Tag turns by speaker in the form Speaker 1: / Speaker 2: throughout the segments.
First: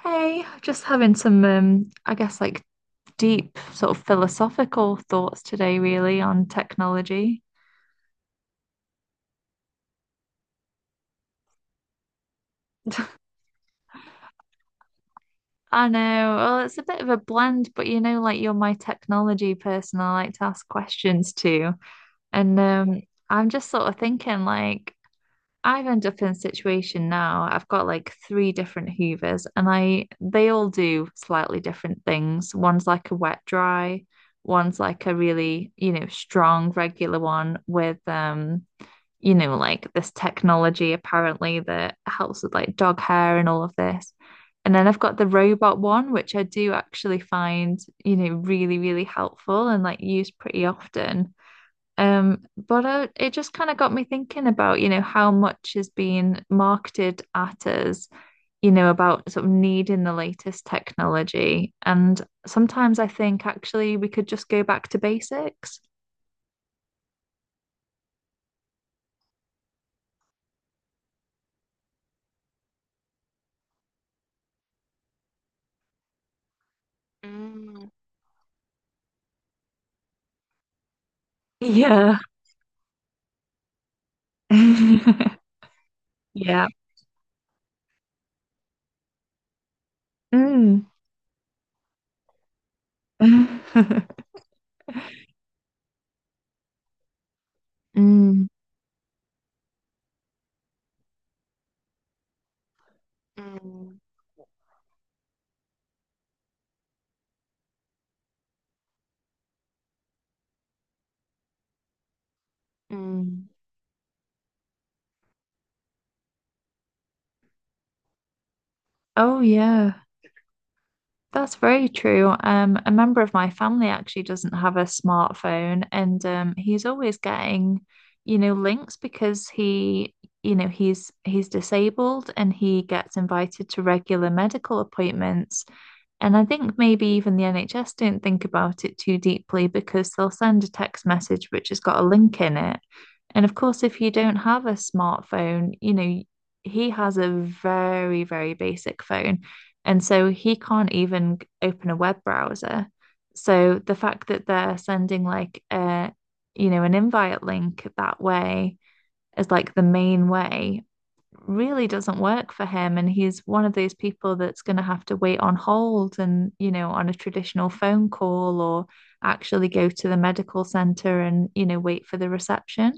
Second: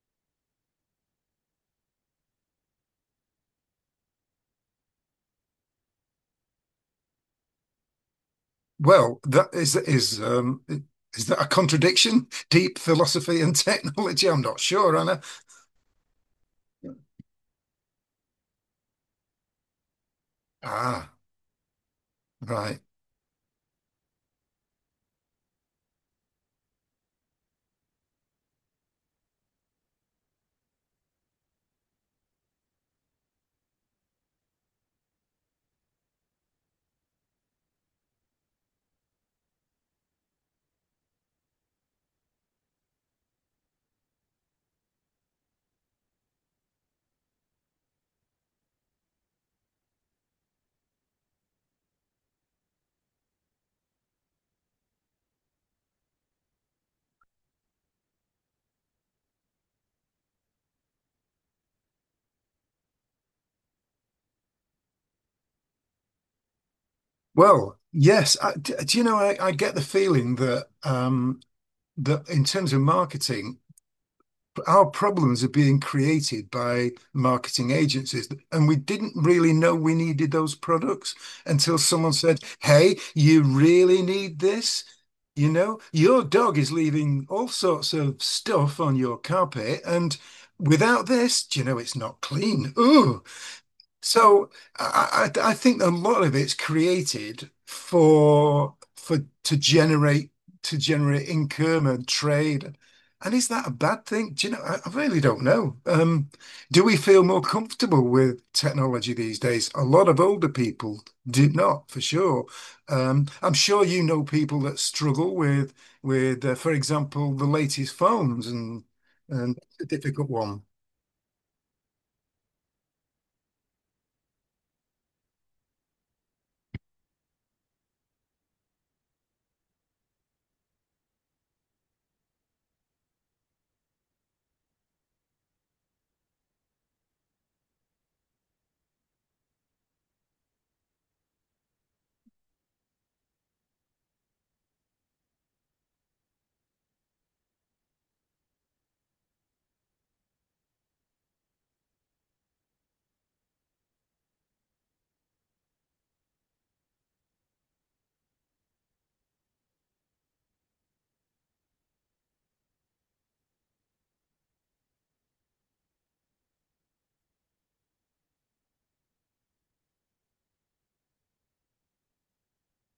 Speaker 1: Hey, just having some, I guess, like deep sort of philosophical thoughts today, really, on technology.
Speaker 2: Well, that is that a contradiction? Deep philosophy and technology? I'm not sure, Anna.
Speaker 1: I know, well, it's a bit of a blend, but you know, like you're my technology person, I like to ask
Speaker 2: Ah,
Speaker 1: questions to. And
Speaker 2: right.
Speaker 1: I'm just sort of thinking, like, I've ended up in a situation now. I've got like three different Hoovers and I they all do slightly different things. One's like a wet dry, one's like a really, you know, strong regular one with you know, like this technology apparently that helps with like dog hair and all of this. And then I've got the robot one, which I do actually find, you know, really, really helpful and like used pretty often. But it just kind of got me thinking about, you know, how much is being marketed at us, you know, about sort of needing the latest technology. And sometimes I think actually we could just go back to basics.
Speaker 2: Well, yes. Do you know? I get the feeling that that in terms of marketing, our problems are being created by marketing agencies, and we didn't really know we needed those products until someone
Speaker 1: Yeah.
Speaker 2: said, "Hey, you really need this." You know, your dog
Speaker 1: Yeah.
Speaker 2: is leaving all sorts of stuff on your carpet, and
Speaker 1: Mm.
Speaker 2: without this, do you know, it's not clean. Ooh. So I think a lot of it's created
Speaker 1: Mm.
Speaker 2: for to generate to generate income and trade. And is that a
Speaker 1: Mm.
Speaker 2: bad thing? Do you know? I really don't know. Do we feel more comfortable with technology these days? A lot of older people did not, for sure.
Speaker 1: Mm.
Speaker 2: I'm sure you know people that struggle with, for example, the latest phones and
Speaker 1: Oh,
Speaker 2: and it's a
Speaker 1: yeah.
Speaker 2: difficult one.
Speaker 1: That's very true. A member of my family actually doesn't have a smartphone, and he's always getting, you know, links because he, you know, he's disabled and he gets invited to regular medical appointments. And I think maybe even the NHS don't think about it too deeply because they'll send a text message which has got a link in it. And of course, if you don't have a smartphone, you know, he has a very, very basic phone. And so he can't even open a web browser. So the fact that they're sending like you know, an invite link that way as like the main way really doesn't work for him. And he's one of those people that's going to have to wait on hold and, you know, on a traditional phone call or actually go to the medical center and, you know, wait for the reception.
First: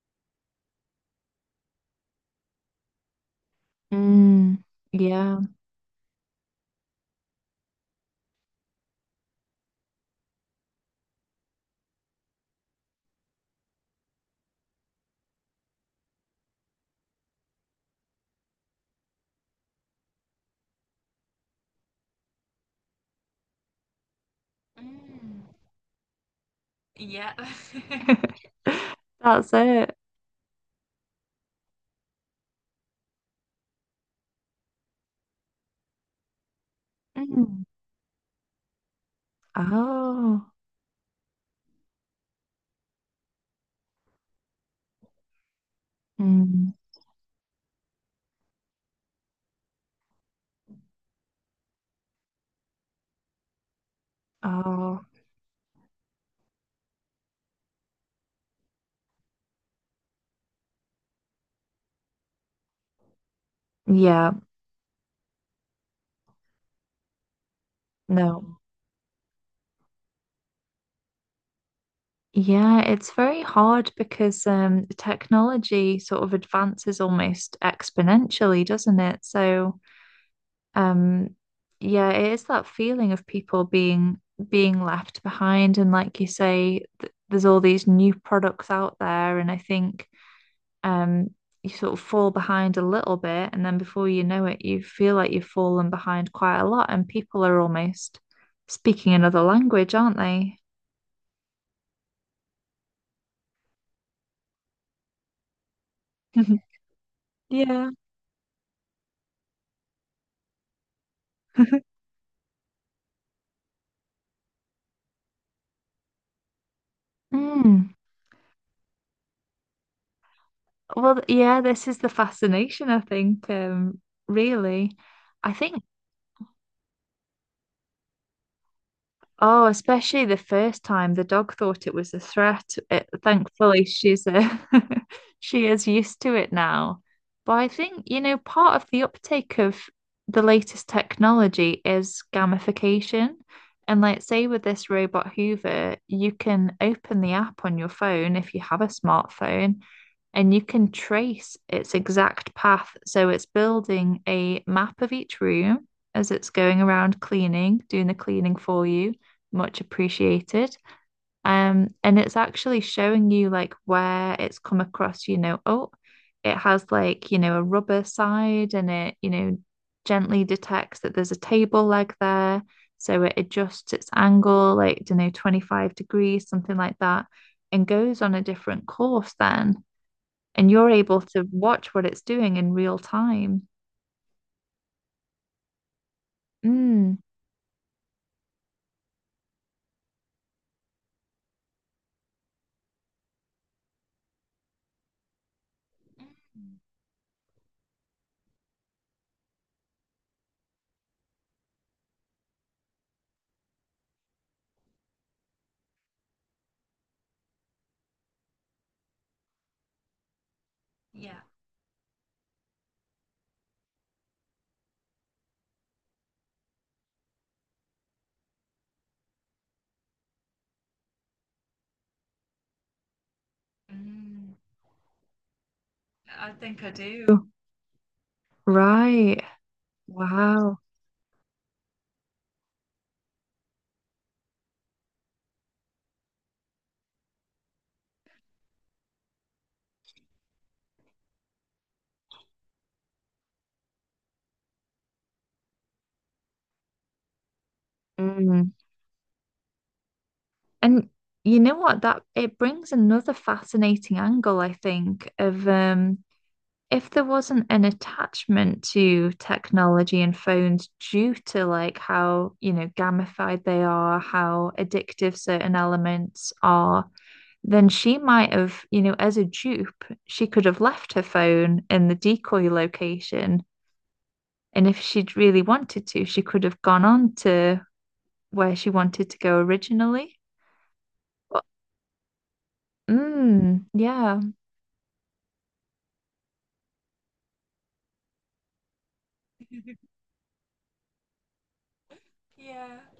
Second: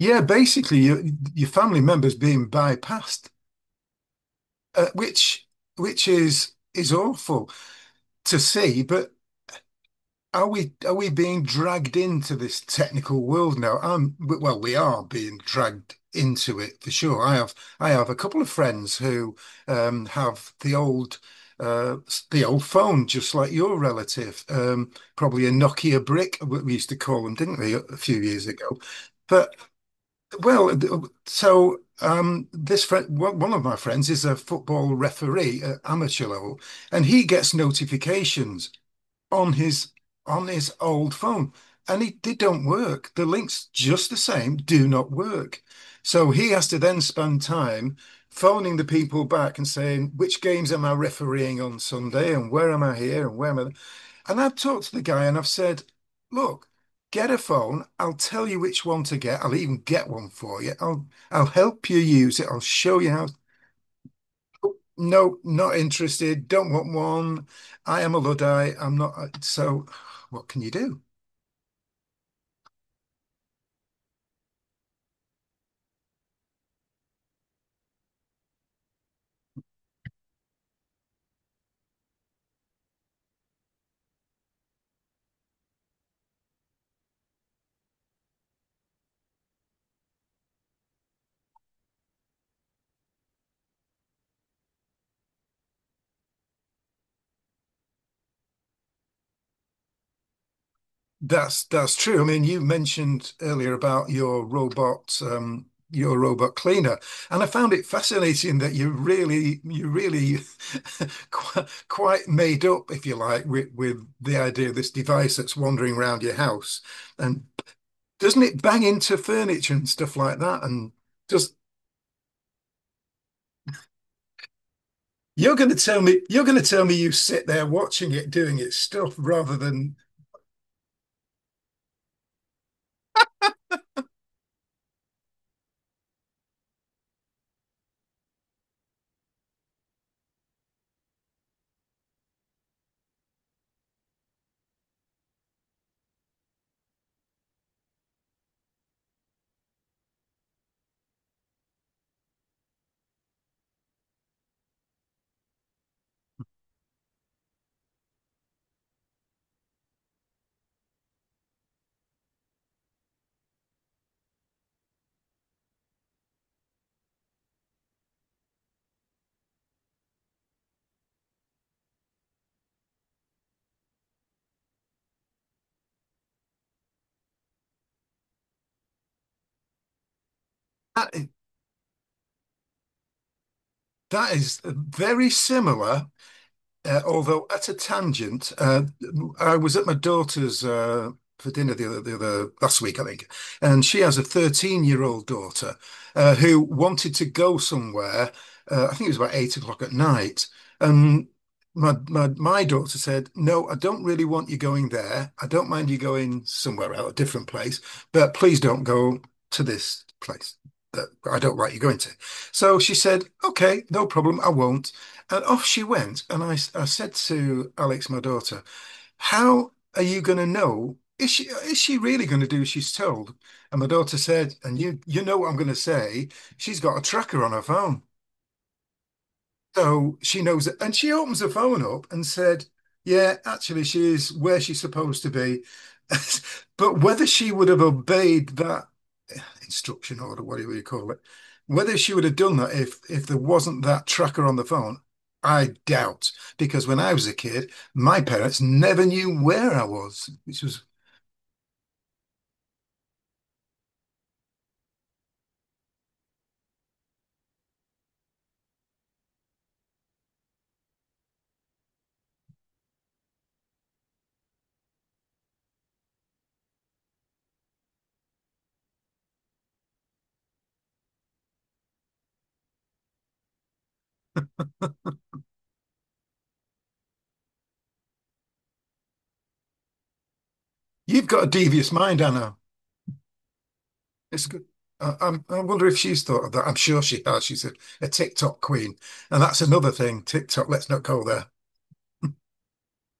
Speaker 2: Yeah, basically your family members being bypassed,
Speaker 1: Mm,
Speaker 2: uh,
Speaker 1: yeah.
Speaker 2: which which is awful to see. But are we being dragged into this technical world now? Well, we are being dragged into it for sure. I have a couple of friends who have the old the old phone, just like your relative,
Speaker 1: Mm.
Speaker 2: probably a Nokia brick, what we used to call
Speaker 1: Yeah.
Speaker 2: them, didn't we, a few years ago?
Speaker 1: That's
Speaker 2: But
Speaker 1: it.
Speaker 2: Well, th- uh, so this friend, one of my friends is a football referee at amateur level, and he gets
Speaker 1: Mm.
Speaker 2: notifications on his on
Speaker 1: Oh.
Speaker 2: his old phone, and it, they don't work. The links, just the same, do not work. So he has
Speaker 1: Mm.
Speaker 2: to then spend time phoning the people back and saying, which games am I refereeing on Sunday, and where am I here, and where am I and I've talked to
Speaker 1: Oh.
Speaker 2: the guy and I've said, look, get a phone. I'll tell you which one to get. I'll even get one for you. I'll help you use it. I'll show you how.
Speaker 1: Yeah.
Speaker 2: No, not interested. Don't want one. I am a
Speaker 1: No.
Speaker 2: Luddite. I'm not. So what can you do?
Speaker 1: Yeah, it's very hard because technology sort of advances almost exponentially, doesn't it? So, um, yeah, it is that feeling of people being left behind, and like you say, th there's all these new products out there, and I think um, you sort of fall behind a little bit, and then before you know it, you feel like you've fallen behind quite a lot, and people are almost speaking another language, aren't they?
Speaker 2: That's true. I mean, you mentioned earlier about your robot cleaner, and I found it
Speaker 1: Yeah.
Speaker 2: fascinating that you really quite, quite made up, if you like, with the idea of this device that's wandering around your house. And
Speaker 1: Mm.
Speaker 2: doesn't it bang into furniture and stuff like that? And
Speaker 1: Well,
Speaker 2: just
Speaker 1: yeah, this is the fascination, I think, really. I think
Speaker 2: you're going to tell me you sit there watching it doing its stuff rather
Speaker 1: Oh,
Speaker 2: than
Speaker 1: especially the first time the dog thought it was a threat. It, thankfully, she's a she is used to it now. But I think, you know, part of the uptake of the latest technology is gamification. And like, say with this robot Hoover, you can open the app on your phone if you have a smartphone, and you can trace its exact path. So it's building a map of each room as it's going around cleaning, doing the cleaning for you much appreciated. And it's actually showing you like where it's come across, you know, oh, it has like, you know, a rubber side and it, you know, gently detects that there's a table leg there. So it adjusts its angle, like, you know, 25 degrees, something like that, and goes on a different course then. And you're
Speaker 2: that.
Speaker 1: able to watch what it's doing in real time.
Speaker 2: That is very similar.
Speaker 1: Mm.
Speaker 2: Although at a tangent, I was at my daughter's for dinner the other last week, I think, and she has a 13-year-old daughter who
Speaker 1: Mm.
Speaker 2: wanted to go somewhere. I think it was about 8 o'clock at night, and my daughter said, "No, I don't really want you going there. I don't mind you going somewhere else, a different place, but please don't go to this place that I
Speaker 1: Yeah.
Speaker 2: don't like you going to." So she said, "Okay, no problem, I won't." And off she went. And I said to Alex, my daughter, how are you going to know? Is she really going to do as she's told? And my daughter
Speaker 1: Mm,
Speaker 2: said, and you know what I'm going to say,
Speaker 1: I
Speaker 2: she's
Speaker 1: think I
Speaker 2: got a tracker
Speaker 1: do.
Speaker 2: on her phone.
Speaker 1: Right.
Speaker 2: So she knows it.
Speaker 1: Wow.
Speaker 2: And she opens her phone up and said, yeah, actually, she is where she's supposed to be. But whether she would have obeyed that instruction order, whatever you call it, whether she would have done that if there wasn't that tracker on the phone, I doubt. Because when I was a kid, my parents
Speaker 1: Mm.
Speaker 2: never knew where I was, which was,
Speaker 1: And you know what? That it brings another fascinating angle, I think, of if there wasn't an attachment to technology and phones due to like how, you know, gamified they are, how addictive certain elements are, then she might have, you know, as a dupe, she could have left her phone in the decoy location. And if she'd really wanted to, she could have gone on to where she wanted to go originally.
Speaker 2: you've got a devious mind, Anna.
Speaker 1: Mm, yeah.
Speaker 2: It's good. I wonder if she's thought of that. I'm sure she has. She's a TikTok queen. And that's another thing. TikTok, let's not go there.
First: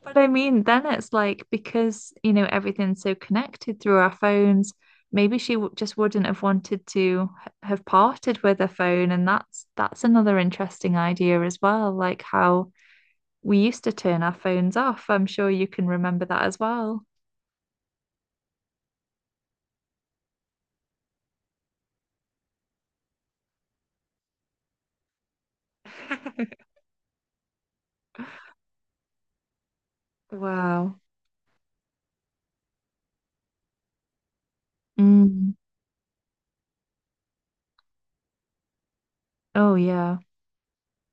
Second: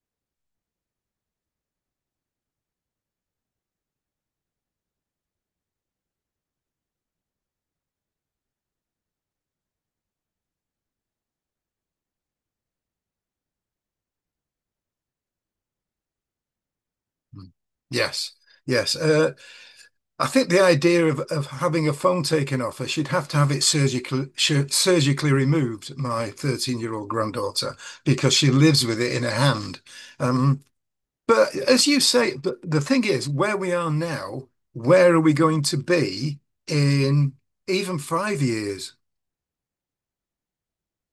Speaker 1: But I mean, then it's like because, you know, everything's so connected through our phones, maybe she w just wouldn't have wanted to have parted with her phone. And that's another interesting idea as well, like how we used to turn our phones off. I'm sure you can remember that as well.
Speaker 2: Mm. Yes, yes. I think the idea of having a phone taken off her, she'd have to have it surgically removed, my 13-year-old granddaughter, because she lives with it in her hand. Um,
Speaker 1: Wow.
Speaker 2: but as you say, but the thing is, where we are now, where are we
Speaker 1: Mm.
Speaker 2: going to be in even 5 years?
Speaker 1: Oh yeah.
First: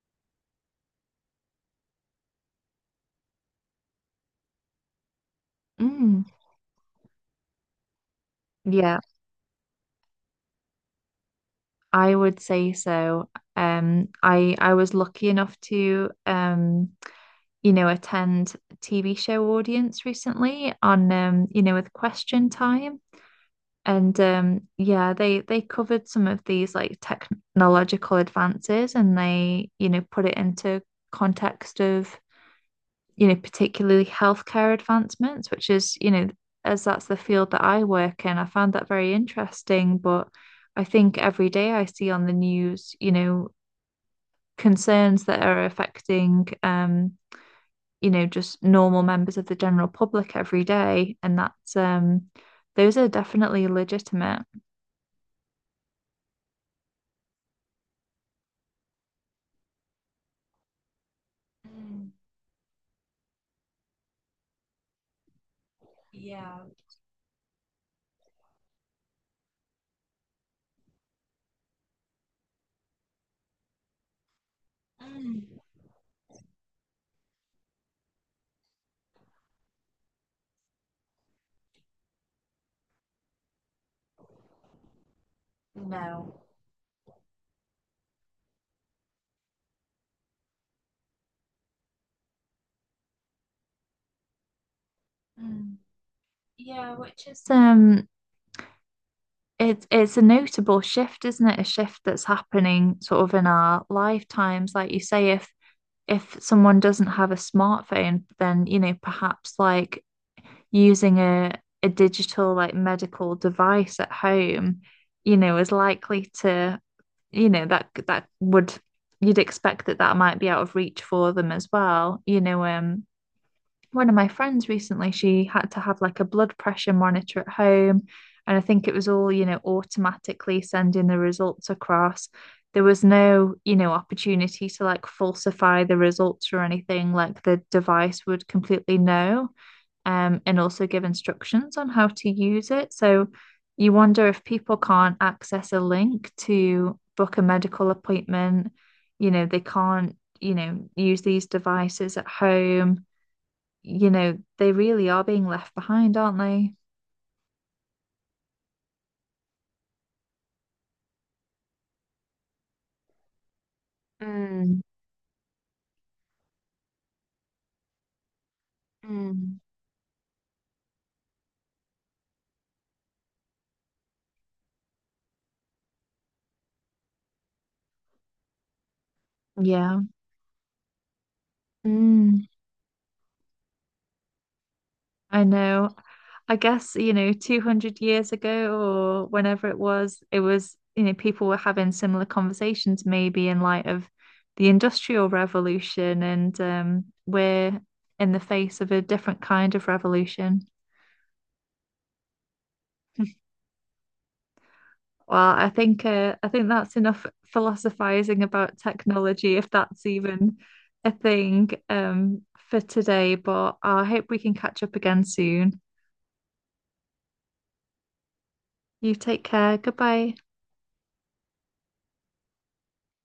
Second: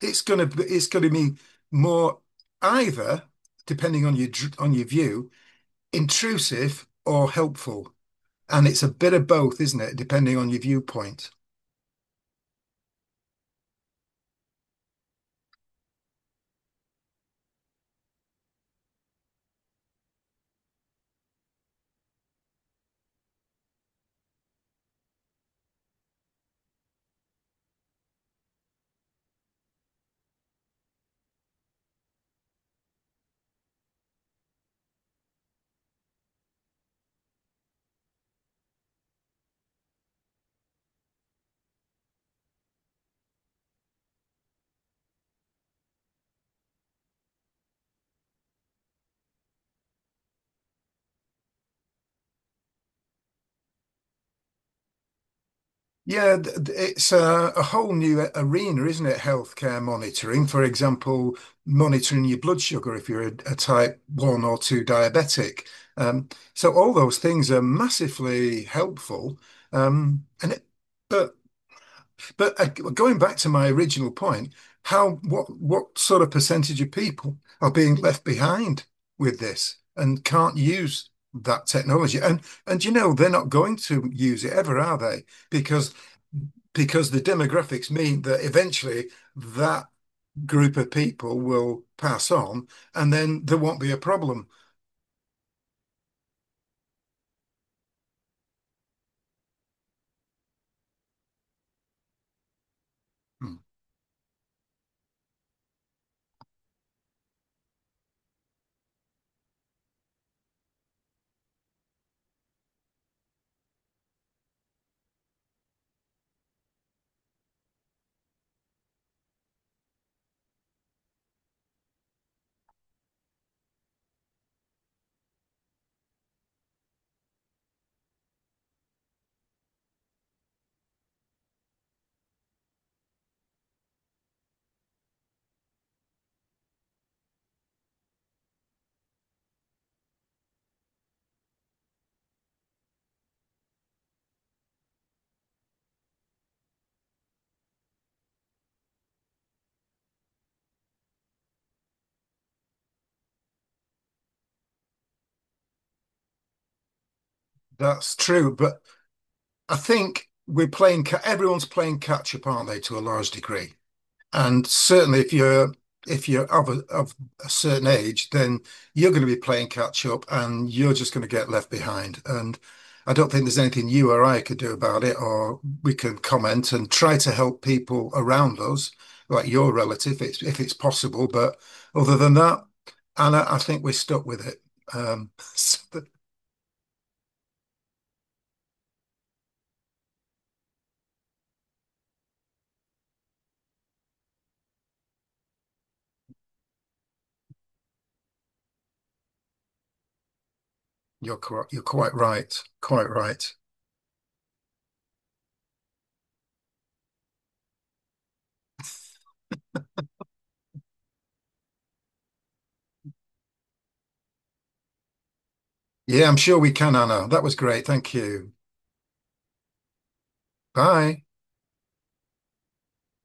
Speaker 2: It's gonna be more either, depending on your view,
Speaker 1: Mm.
Speaker 2: intrusive or helpful. And it's a
Speaker 1: Yeah,
Speaker 2: bit of both, isn't it? Depending on your viewpoint.
Speaker 1: I would say so. I was lucky enough to you know, attend a TV show audience recently on you know, with Question Time. And yeah, they covered some of these like technological advances and they, you know, put it into context of, you know, particularly healthcare advancements, which is, you know, as that's the field that I work in, I found that very interesting. But I think every day I see on the news, you know, concerns that are affecting you know, just normal members of the general public every day. And that's those are definitely legitimate.
Speaker 2: Yeah, it's a whole new arena, isn't it? Healthcare monitoring, for example, monitoring your blood sugar if you're a type one or two diabetic. Um, so all those things are massively helpful. And it, but Going back to my original point, how what sort of percentage of people are being left behind with this and can't use that technology? And you know they're not going to use it ever, are they? because because the demographics mean that eventually that group of people will pass on and then there won't be a problem.
Speaker 1: Mm. Yeah, which is it's a notable shift, isn't it? A shift that's happening sort of in
Speaker 2: Mm.
Speaker 1: our lifetimes. Like you say, if someone doesn't have a smartphone, then you know, perhaps like using a digital like medical device at home, you know, is likely to that would you'd expect that that might be out of reach for them as well, you know. One of my friends recently, she had to have like a blood pressure monitor at home, and I think it was all, you know, automatically sending the results across. There was no, you know, opportunity to like falsify the results or anything, like the device would completely know. And also give instructions on how to use it. So you wonder if people can't access a link to book a medical appointment, you know, they can't, you know, use these devices at home, you know, they really are being left behind, aren't they?
Speaker 2: That's true. But I think we're playing, everyone's playing catch up, aren't they, to a large degree? And
Speaker 1: Mm.
Speaker 2: certainly, if you're of of a certain age, then you're going to be
Speaker 1: Mm.
Speaker 2: playing catch up, and you're just going to get left behind. And I don't think there's anything you or I could do about it, or we can comment and try to help people around us, like your
Speaker 1: Yeah,
Speaker 2: relative, if it's possible. But other than
Speaker 1: mm.
Speaker 2: that, Anna, I think we're stuck with it.
Speaker 1: I
Speaker 2: So
Speaker 1: know. I guess, you know, 200 years ago or whenever it was, you know, people were having similar conversations maybe in light of the Industrial Revolution, and we're in the face of a different kind of revolution.
Speaker 2: you're quite right, quite right.
Speaker 1: Well, I think that's enough philosophizing about technology, if that's even a thing for today. But I hope we can catch up again soon.
Speaker 2: Yeah, I'm sure we can, Anna. That was great. Thank you.
Speaker 1: You take care. Goodbye.
Speaker 2: Bye.